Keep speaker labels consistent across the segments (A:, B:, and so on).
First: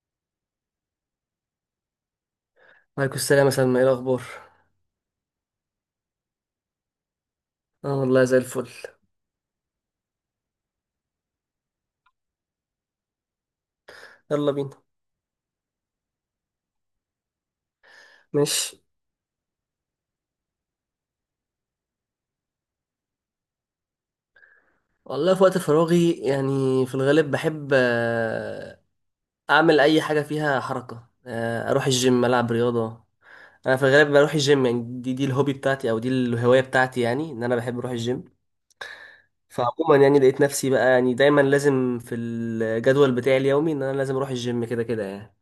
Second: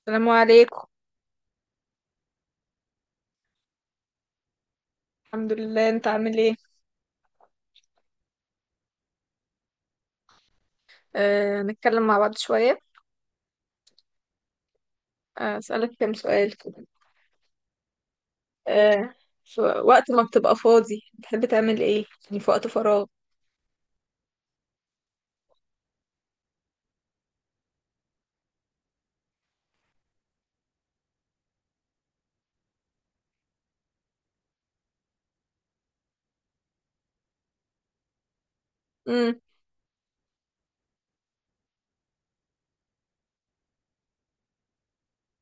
A: السلام عليكم.
B: عليكم السلام يا سلمى، ايه الاخبار؟
A: الحمد لله، انت عامل ايه؟
B: اه والله زي الفل.
A: نتكلم مع بعض شوية.
B: يلا بينا.
A: اسألك كام سؤال كده.
B: ماشي.
A: آه، في وقت ما بتبقى فاضي بتحب تعمل ايه يعني، في وقت فراغ؟
B: والله في وقت فراغي يعني في الغالب بحب، اعمل اي حاجه فيها حركه، اروح الجيم العب رياضه. انا في الغالب بروح الجيم، يعني دي الهوبي بتاعتي او دي الهوايه بتاعتي، يعني ان انا بحب اروح الجيم.
A: امم،
B: فعموما يعني لقيت نفسي بقى يعني دايما لازم في الجدول بتاعي اليومي ان انا لازم اروح الجيم كده كده يعني.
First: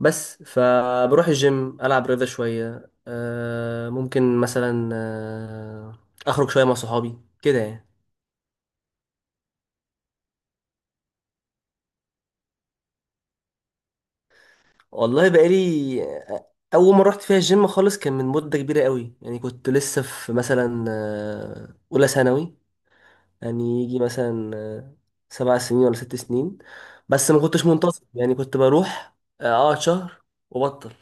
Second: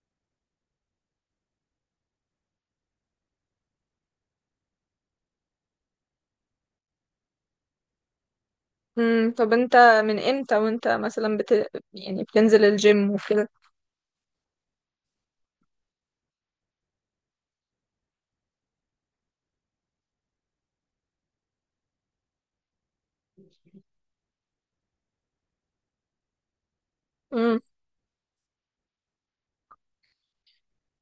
B: بس فبروح الجيم ألعب رياضة شوية، ممكن مثلا أخرج شوية مع صحابي كده يعني.
A: امم. طب انت من امتى وانت مثلا يعني بتنزل الجيم وكده؟
B: والله بقالي، آه، أول ما رحت فيها الجيم خالص كان من مدة كبيرة قوي، يعني كنت لسه في مثلا أولى ثانوي، يعني يجي مثلا 7 سنين ولا 6 سنين. بس ما
A: امم،
B: كنتش منتظم، يعني كنت بروح أقعد شهر وبطل،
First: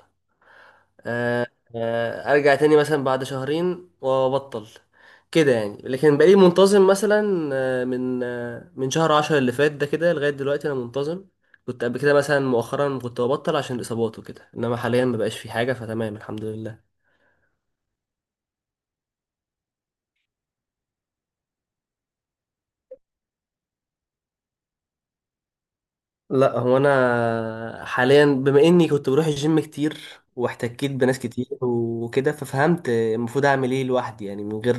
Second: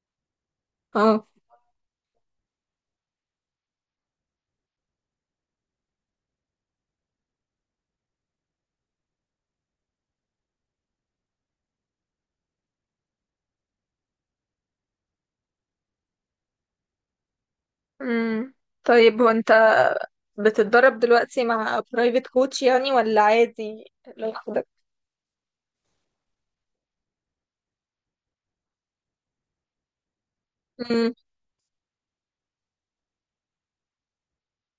A: اه،
B: ارجع تاني مثلا بعد شهرين وابطل كده يعني. لكن بقالي منتظم مثلا من شهر عشرة اللي فات ده كده لغاية دلوقتي انا منتظم. كنت قبل كده مثلا مؤخرا كنت ببطل عشان الاصابات وكده، انما حاليا مبقاش في حاجة فتمام الحمد لله.
A: امم. طيب، هو انت بتتدرب دلوقتي مع برايفت كوتش يعني، ولا عادي لوحدك؟
B: لا، هو انا حاليا بما اني كنت بروح الجيم كتير واحتكيت
A: امم.
B: بناس كتير وكده ففهمت المفروض اعمل ايه لوحدي، يعني من غير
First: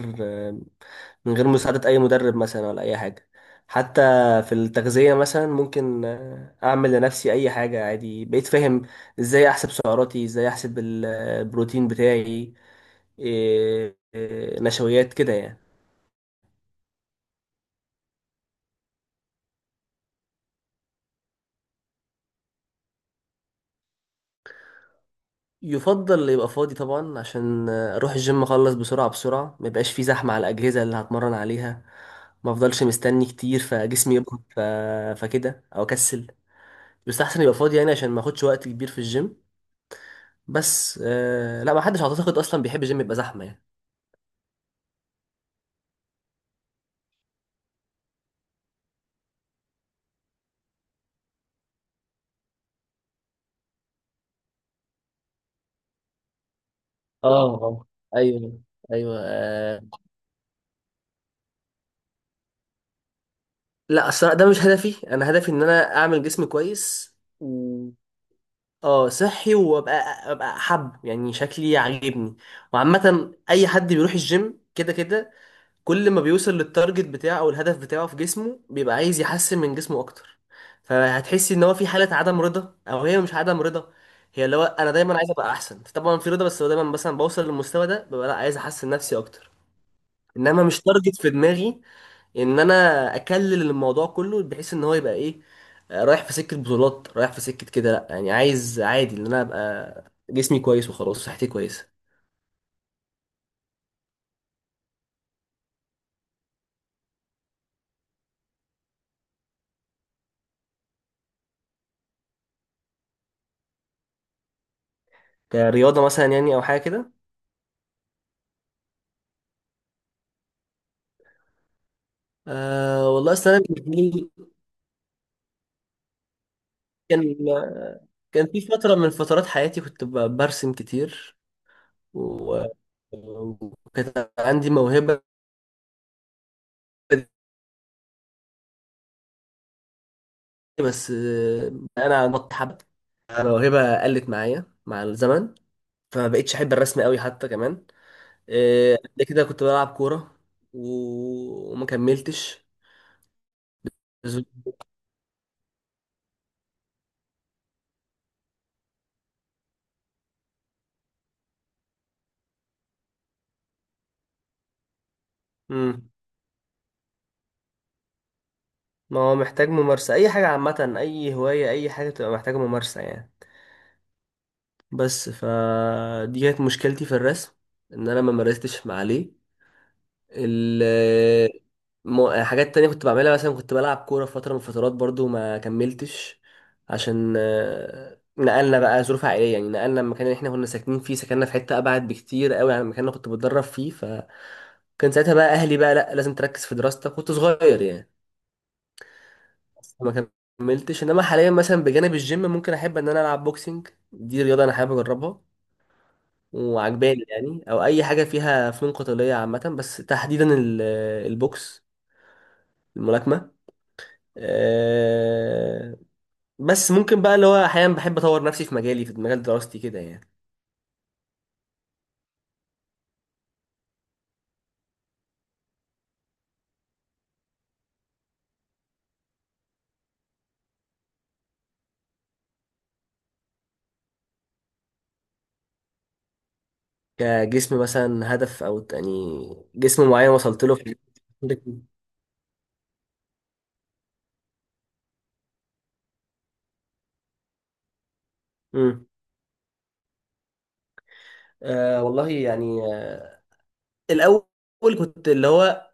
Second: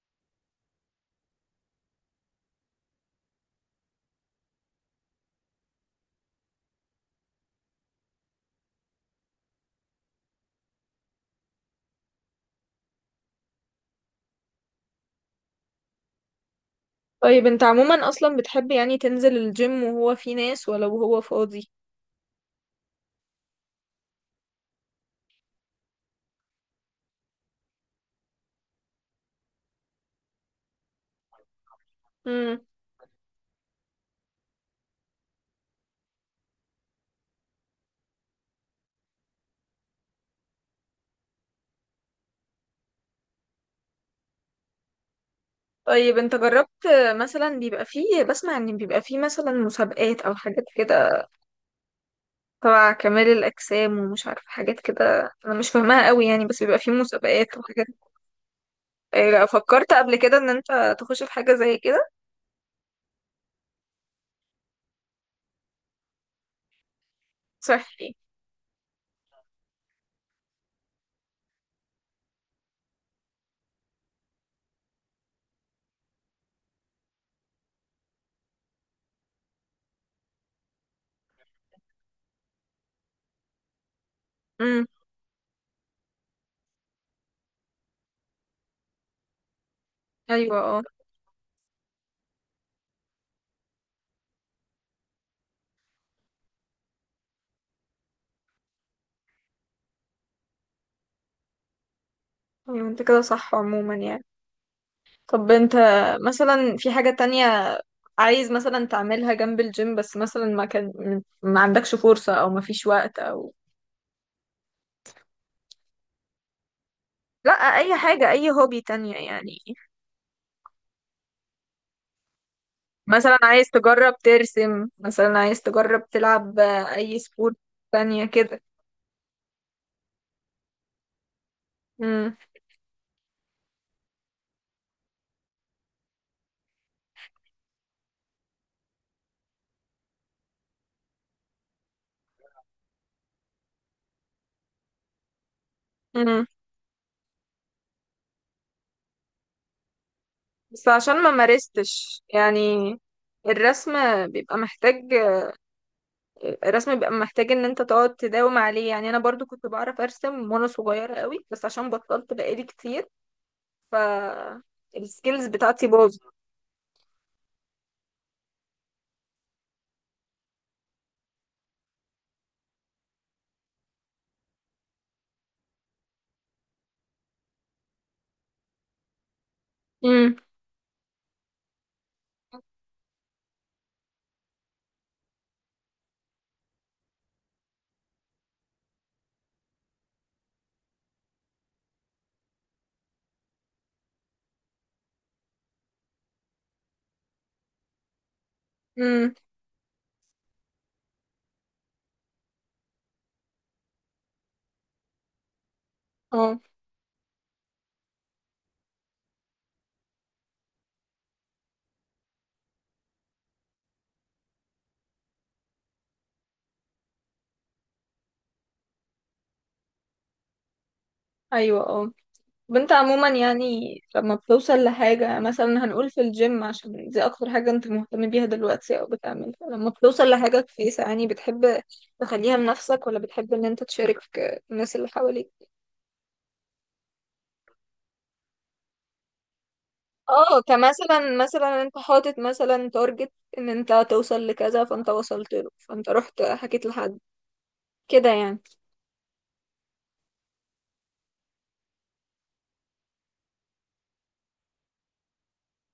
B: من غير مساعدة اي مدرب مثلا ولا اي حاجة، حتى في التغذية مثلا ممكن اعمل لنفسي اي حاجة عادي بقيت فاهم ازاي احسب سعراتي ازاي احسب البروتين بتاعي. إيه- إيه، نشويات كده يعني.
A: طيب، انت عموما اصلا بتحب يعني تنزل الجيم وهو في ناس، ولو هو فاضي؟
B: يفضل يبقى فاضي طبعا عشان اروح الجيم اخلص بسرعه بسرعه، ما يبقاش فيه زحمه على الاجهزه اللي هتمرن عليها، ما افضلش مستني كتير فجسمي فكده او اكسل، يستحسن يبقى فاضي يعني عشان ما اخدش وقت كبير في الجيم. بس آه لا، ما حدش اعتقد اصلا بيحب الجيم يبقى زحمه يعني.
A: طيب انت جربت مثلا، بيبقى فيه، بسمع ان بيبقى فيه مثلا مسابقات او حاجات كده تبع كمال الاجسام ومش عارفه، حاجات كده انا مش فاهماها قوي يعني، بس بيبقى فيه
B: اه
A: مسابقات
B: اه
A: وحاجات؟
B: ايوه ايوه
A: ايه،
B: آه.
A: فكرت قبل كده ان انت تخش في حاجه زي كده؟
B: لا الصراحه ده مش هدفي، انا هدفي ان انا اعمل جسم كويس.
A: صحي.
B: اه صحي، وابقى حب يعني شكلي عاجبني. وعامة اي حد بيروح الجيم كده كده، كل ما بيوصل للتارجت بتاعه او الهدف بتاعه في جسمه بيبقى عايز يحسن من جسمه اكتر، فهتحسي ان هو في حالة عدم رضا. او هي مش عدم رضا، هي اللي هو
A: امم،
B: انا دايما عايز ابقى احسن طبعا في رضا، بس هو دايما مثلا بوصل للمستوى ده ببقى لا عايز احسن نفسي اكتر.
A: ايوه،
B: انما مش
A: اه،
B: تارجت في دماغي ان انا اكلل الموضوع كله بحيث ان هو يبقى ايه، رايح في سكه بطولات رايح في سكه كده، لا يعني عايز عادي ان انا ابقى جسمي كويس وخلاص صحتي كويسه.
A: ايوه. انت كده صح عموما يعني. طب انت مثلا في حاجه تانية، عايز مثلا تعملها جنب الجيم، بس مثلا ما كان، ما عندكش فرصه، او ما فيش وقت، او...
B: كرياضه مثلا يعني او حاجه كده.
A: لا، اي حاجه، اي هوبي تانية يعني.
B: أه والله
A: مثلا
B: اصل انا
A: عايز
B: بالنسبة
A: تجرب
B: لي،
A: ترسم، مثلا عايز تجرب تلعب اي
B: كان
A: سبورت تانية
B: كان
A: كده؟
B: في فتره من فترات حياتي كنت برسم كتير،
A: امم،
B: و- وكانت عندي موهبه دي، بس انا نط حبه الموهبه قلت معايا مع الزمن، فما
A: امم.
B: بقتش احب الرسم قوي حتى كمان. إيه، قبل كده كنت بلعب كورة،
A: بس عشان ما
B: وما
A: مارستش يعني
B: كملتش.
A: الرسم
B: ز-
A: بيبقى محتاج الرسم بيبقى محتاج ان انت تقعد تداوم عليه يعني، انا برضو كنت بعرف ارسم وانا صغيرة قوي، بس عشان بطلت بقالي كتير، ف السكيلز بتاعتي
B: مم.
A: باظت.
B: ما هو محتاج ممارسة أي حاجة، عامة أي هواية أي حاجة بتبقى محتاجة ممارسة يعني، بس فدي كانت مشكلتي في الرسم إن أنا ما مارستش مع عليه.
A: امم،
B: ال حاجات تانية كنت بعملها، مثلا كنت بلعب كورة في فترة من الفترات برضو ما كملتش عشان نقلنا بقى ظروف عائلية، يعني نقلنا المكان اللي احنا كنا ساكنين فيه سكننا في حتة أبعد بكتير قوي عن المكان اللي كنت بتدرب فيه. كان ساعتها بقى اهلي بقى لا لازم تركز في دراستك كنت صغير يعني،
A: امم،
B: ما كملتش. انما حاليا مثلا بجانب الجيم ممكن احب ان انا العب بوكسنج، دي رياضه انا حابب اجربها
A: اه،
B: وعجباني يعني، او اي حاجه فيها فنون قتاليه عامه، بس تحديدا البوكس الملاكمه. أه، بس ممكن بقى اللي هو احيانا بحب اطور نفسي في مجالي في مجال دراستي كده يعني.
A: ايوه، اه. طب انت عموما يعني، لما بتوصل لحاجة، مثلا هنقول في الجيم عشان دي أكتر حاجة انت مهتم بيها دلوقتي أو بتعملها، لما بتوصل لحاجة كويسة يعني، بتحب تخليها لنفسك، ولا بتحب ان انت تشارك الناس اللي حواليك؟
B: كجسم مثلا هدف او يعني جسم معين
A: اه،
B: وصلت له في،
A: كمثلا، مثلا انت حاطط مثلا تارجت ان انت توصل لكذا، فانت وصلت له، فانت رحت حكيت لحد كده يعني؟
B: مم. أه والله يعني، الاول كنت اللي هو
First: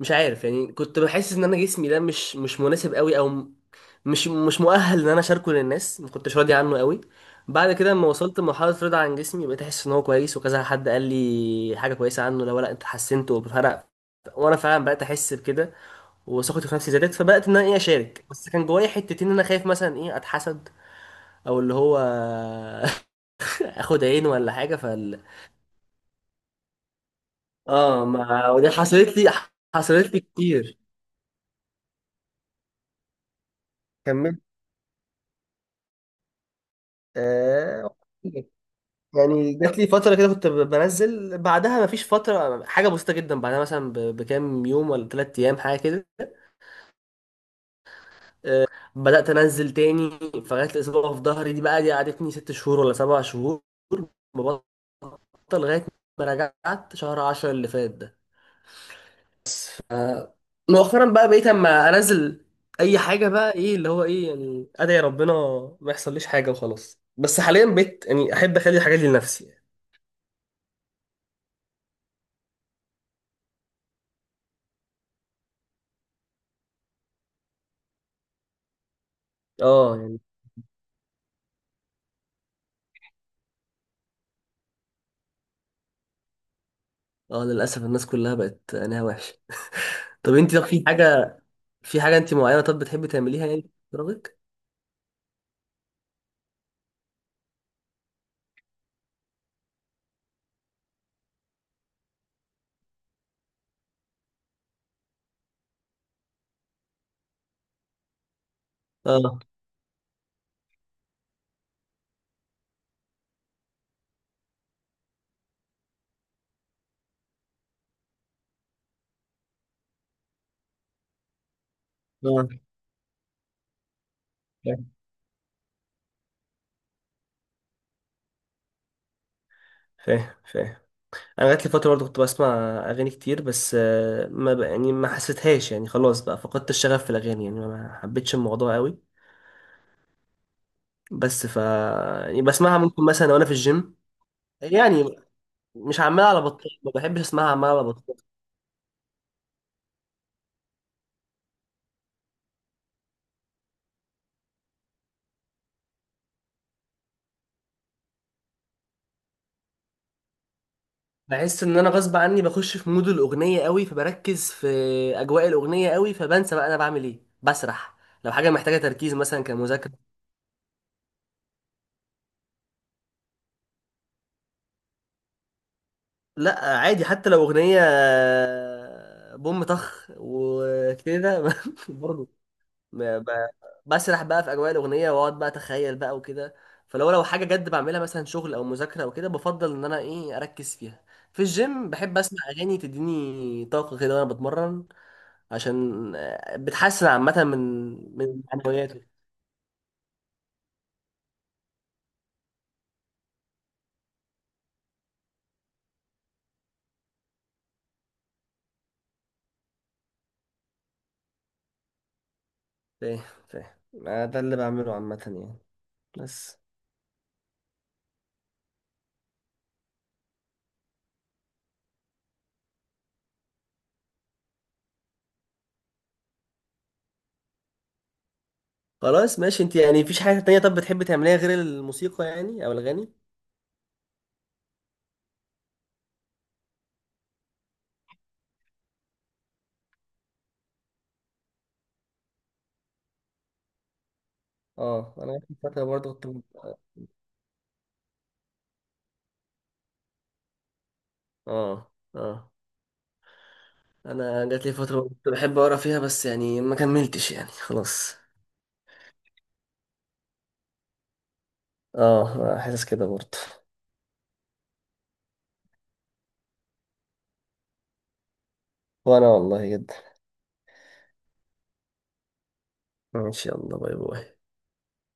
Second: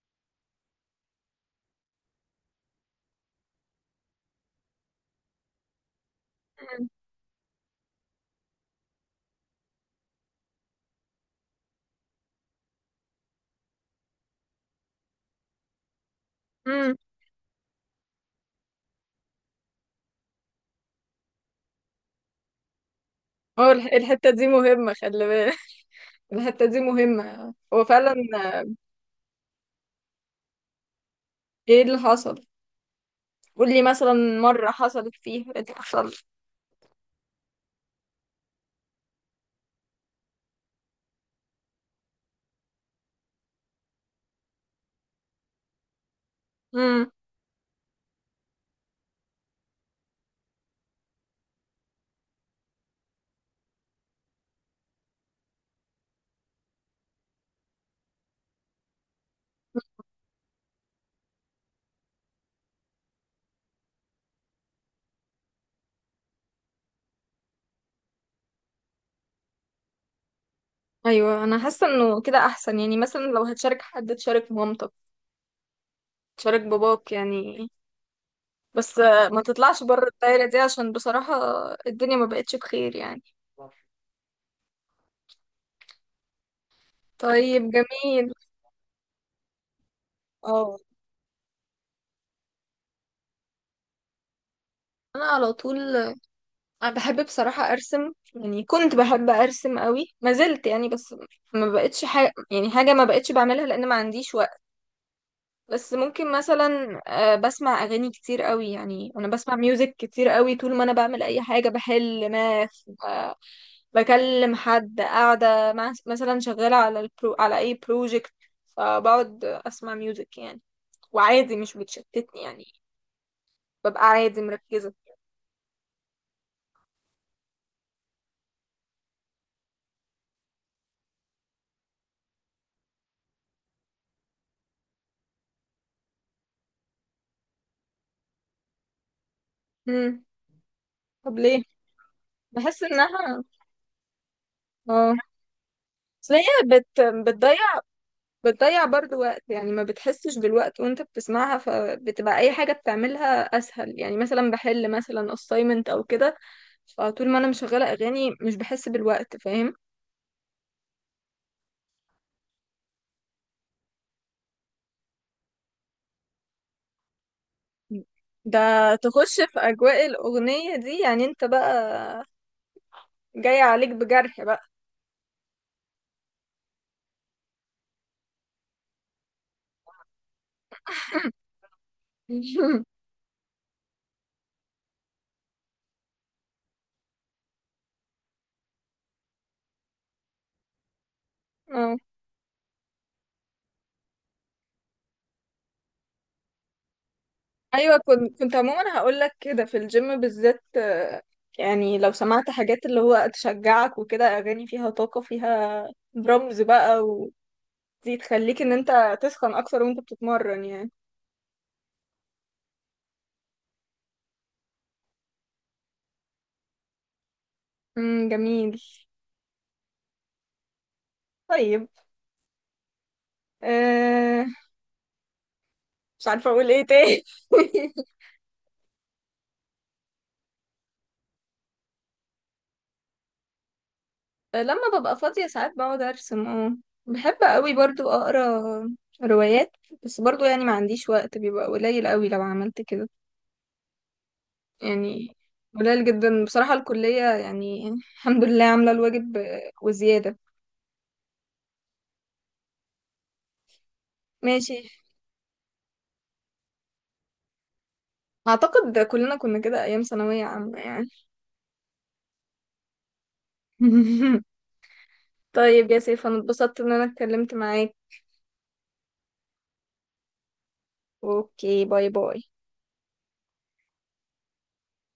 B: مش عارف، يعني كنت بحس ان انا جسمي ده مش مناسب قوي، او مش مؤهل ان انا اشاركه للناس، ما كنتش راضي عنه
A: مم.
B: قوي. بعد كده لما وصلت لمرحله رضا عن جسمي بقيت احس ان هو كويس، وكذا حد قال لي حاجه كويسه عنه، لو لا انت حسنت وفرق، وانا فعلا بقيت احس بكده، وثقتي في نفسي
A: مم.
B: زادت، فبقيت ان انا ايه اشارك. بس كان جوايا حتتين ان انا خايف مثلا ايه اتحسد او اللي هو
A: اه،
B: اخد عين
A: الحتة دي
B: ولا حاجه
A: مهمة،
B: فال.
A: خلي بالك. الحتة دي مهمة، هو
B: اه،
A: فعلا.
B: ما ودي حصلت لي كتير.
A: ايه اللي حصل؟ قولي مثلا
B: كمل.
A: مرة حصلت فيها، ايه اللي حصل؟
B: آه، يعني جات لي فترة كده كنت بنزل، بعدها مفيش فترة حاجة بسيطة جدا بعدها مثلا بكام يوم ولا 3 أيام حاجة كده
A: امم.
B: بدأت أنزل تاني. فجات لي إصابة في ظهري دي، بقى دي قعدتني 6 شهور ولا 7 شهور مبطل لغاية ما رجعت شهر عشرة اللي فات ده. آه، مؤخرا بقى بقيت أما أنزل أي حاجة بقى إيه اللي هو إيه يعني أدعي ربنا ما يحصليش حاجة وخلاص. بس حاليا بقيت يعني أحب أخلي الحاجات دي لنفسي يعني.
A: ايوه، انا حاسة انه كده احسن، يعني مثلا لو هتشارك حد تشارك مامتك، تشارك باباك يعني، بس ما تطلعش
B: اه
A: بره
B: يعني،
A: الدايرة دي، عشان بصراحة الدنيا ما بقتش بخير يعني.
B: اه
A: طيب،
B: للاسف الناس
A: جميل.
B: كلها بقت عينيها وحشه. طب انت، طب
A: اه.
B: في حاجه انت معينه طب بتحبي تعمليها يعني في فراغك؟
A: انا على طول، انا بحب بصراحة ارسم يعني، كنت بحب ارسم قوي، ما زلت يعني، بس ما بقتش حاجة، يعني حاجة ما بقتش بعملها لان ما عنديش وقت. بس ممكن مثلا، بسمع اغاني كتير قوي يعني، انا
B: اه
A: بسمع ميوزك كتير قوي طول ما انا بعمل اي حاجه، بحل ماث، بكلم حد، قاعده مع مثلا، شغاله على على اي بروجكت، فبقعد اسمع ميوزك يعني، وعادي مش بتشتتني
B: اه
A: يعني، ببقى عادي
B: فاهم
A: مركزه.
B: فاهم فاهم. انا جات لي فتره برضه كنت بسمع اغاني كتير، بس ما بقى يعني ما حسيتهاش يعني خلاص بقى فقدت الشغف في الاغاني يعني، ما حبيتش الموضوع قوي.
A: امم. طب
B: بس ف
A: ليه؟
B: يعني بسمعها
A: بحس
B: ممكن مثلا
A: انها،
B: وانا في الجيم
A: اه،
B: يعني، مش عمال
A: اصل
B: على
A: هي
B: بطال ما بحبش اسمعها
A: بتضيع
B: عمال على بطال.
A: بتضيع برضو وقت يعني، ما بتحسش بالوقت وانت بتسمعها، فبتبقى اي حاجة بتعملها اسهل، يعني مثلا بحل مثلا assignment او كده، فطول ما انا مشغلة اغاني مش بحس بالوقت، فاهم؟
B: بحس ان انا غصب عني بخش في مود الاغنيه قوي، فبركز في اجواء الاغنيه قوي، فبنسى بقى انا بعمل ايه بسرح. لو حاجه
A: ده
B: محتاجه تركيز
A: تخش
B: مثلا
A: في
B: كمذاكره،
A: اجواء الاغنية دي يعني، انت بقى جاي عليك بجرح بقى.
B: لا عادي حتى لو اغنيه بوم طخ وكده برضه، ما- ب- بسرح بقى في اجواء الاغنيه واقعد بقى اتخيل بقى وكده. فلو حاجه جد بعملها مثلا شغل او مذاكره او كده بفضل ان انا ايه اركز فيها. في الجيم
A: اه،
B: بحب اسمع اغاني تديني طاقه كده وانا بتمرن، عشان بتحسن عامة من
A: ايوه، كنت
B: من
A: كنت عموما
B: معنوياته.
A: هقول لك كده، في الجيم بالذات يعني لو سمعت حاجات اللي هو تشجعك وكده، اغاني فيها طاقة، فيها درامز بقى، دي تخليك ان انت تسخن اكتر وانت بتتمرن يعني.
B: فاهم فاهم. ما ده اللي بعمله عامة يعني بس.
A: امم، جميل. طيب. أه مش عارفة اقول ايه تاني.
B: خلاص ماشي. انت يعني مفيش حاجة تانية طب بتحبي تعمليها غير الموسيقى يعني او الغني؟
A: لما ببقى فاضية ساعات بقعد ارسم، اه. بحب قوي برضو اقرا روايات، بس برضو يعني ما عنديش وقت، بيبقى قليل قوي لو عملت كده
B: اه انا
A: يعني،
B: جات لي فترة
A: قليل
B: برضه
A: جدا
B: كنت
A: بصراحة، الكلية يعني الحمد لله عاملة الواجب وزيادة.
B: اه اه انا جات لي
A: ماشي.
B: فترة كنت بحب اقرا فيها، بس يعني ما كملتش يعني خلاص.
A: اعتقد كلنا كنا كده ايام ثانوية عامة يعني.
B: اه حاسس كده برضه.
A: طيب يا سيف، انا اتبسطت ان انا اتكلمت معاك.
B: وانا والله جدا.
A: اوكي، باي باي.
B: ان شاء الله باي باي.